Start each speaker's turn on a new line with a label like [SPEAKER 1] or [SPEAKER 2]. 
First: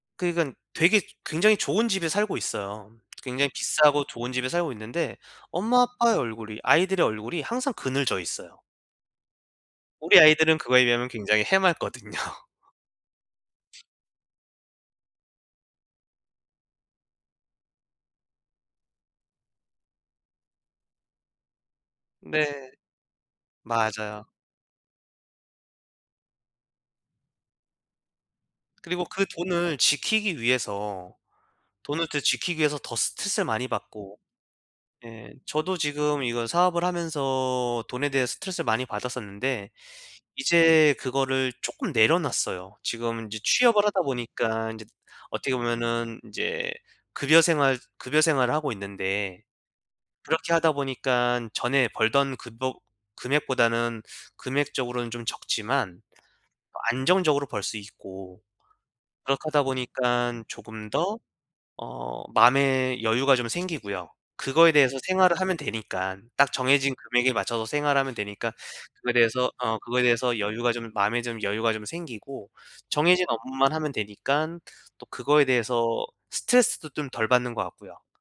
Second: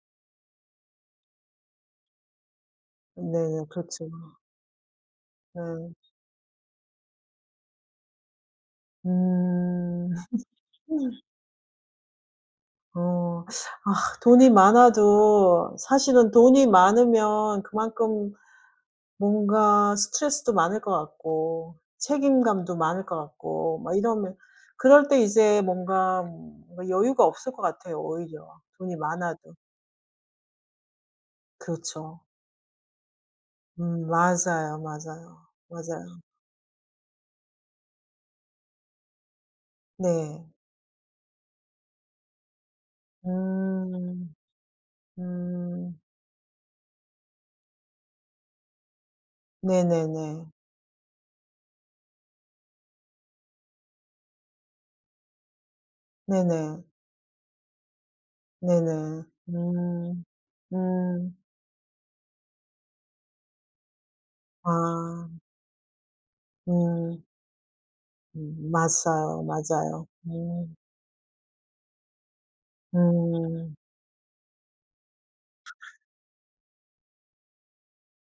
[SPEAKER 1] 그러니깐 되게 굉장히 좋은 집에 살고 있어요. 굉장히
[SPEAKER 2] 네
[SPEAKER 1] 비싸고
[SPEAKER 2] 그렇죠.
[SPEAKER 1] 좋은 집에 살고 있는데 엄마
[SPEAKER 2] 예.
[SPEAKER 1] 아빠의 얼굴이 아이들의 얼굴이 항상 그늘져 있어요.
[SPEAKER 2] 음.
[SPEAKER 1] 우리 아이들은 그거에 비하면 굉장히 해맑거든요.
[SPEAKER 2] 어. 아 돈이 많아도 사실은 돈이 많으면 그만큼 뭔가 스트레스도 많을 것 같고
[SPEAKER 1] 네.
[SPEAKER 2] 책임감도 많을 것 같고 막
[SPEAKER 1] 맞아요.
[SPEAKER 2] 이러면 그럴 때 이제 뭔가 음 여유가 없을 것 같아요 오히려 돈이
[SPEAKER 1] 그리고 그
[SPEAKER 2] 많아도.
[SPEAKER 1] 돈을 지키기 위해서 돈을 더
[SPEAKER 2] 그렇죠.
[SPEAKER 1] 지키기 위해서 더 스트레스를 많이
[SPEAKER 2] 음
[SPEAKER 1] 받고.
[SPEAKER 2] 맞아요,
[SPEAKER 1] 예.
[SPEAKER 2] 맞아요.
[SPEAKER 1] 저도
[SPEAKER 2] 맞아요.
[SPEAKER 1] 지금 이거 사업을 하면서 돈에 대해 스트레스를 많이 받았었는데
[SPEAKER 2] 네.
[SPEAKER 1] 이제 그거를 쪼끔 내려놨어요. 지금 인제 취업을 하다
[SPEAKER 2] 음.
[SPEAKER 1] 보니까 인제 어떻게
[SPEAKER 2] 음.
[SPEAKER 1] 보면은 인제 급여 생활 급여 생활을 하고 있는데
[SPEAKER 2] 네네네.
[SPEAKER 1] 그렇게 하다 보니깐 전에 벌던 급여 금액보다는 금액적으로는 좀 적지만
[SPEAKER 2] 네네.
[SPEAKER 1] 안정적으로 벌 수 있고
[SPEAKER 2] 네네.
[SPEAKER 1] 그렇게 하다
[SPEAKER 2] 음.
[SPEAKER 1] 보니깐 조금 더
[SPEAKER 2] 음.
[SPEAKER 1] 어 마음의 여유가 좀 생기고요. 그거에 대해서
[SPEAKER 2] 아.
[SPEAKER 1] 생활을 하면 되니깐 딱 정해진
[SPEAKER 2] 음.
[SPEAKER 1] 금액에 맞춰서 생활하면 되니까
[SPEAKER 2] 음 맞아요,
[SPEAKER 1] 그래서 어 그거에
[SPEAKER 2] 맞아요.
[SPEAKER 1] 대해서 여유가
[SPEAKER 2] 음.
[SPEAKER 1] 좀 마음에 좀 여유가 좀 생기고 정해진 업무만
[SPEAKER 2] 음.
[SPEAKER 1] 하면 되니깐 또 그거에 대해서 스트레스도 좀 덜 받는 것 같고요.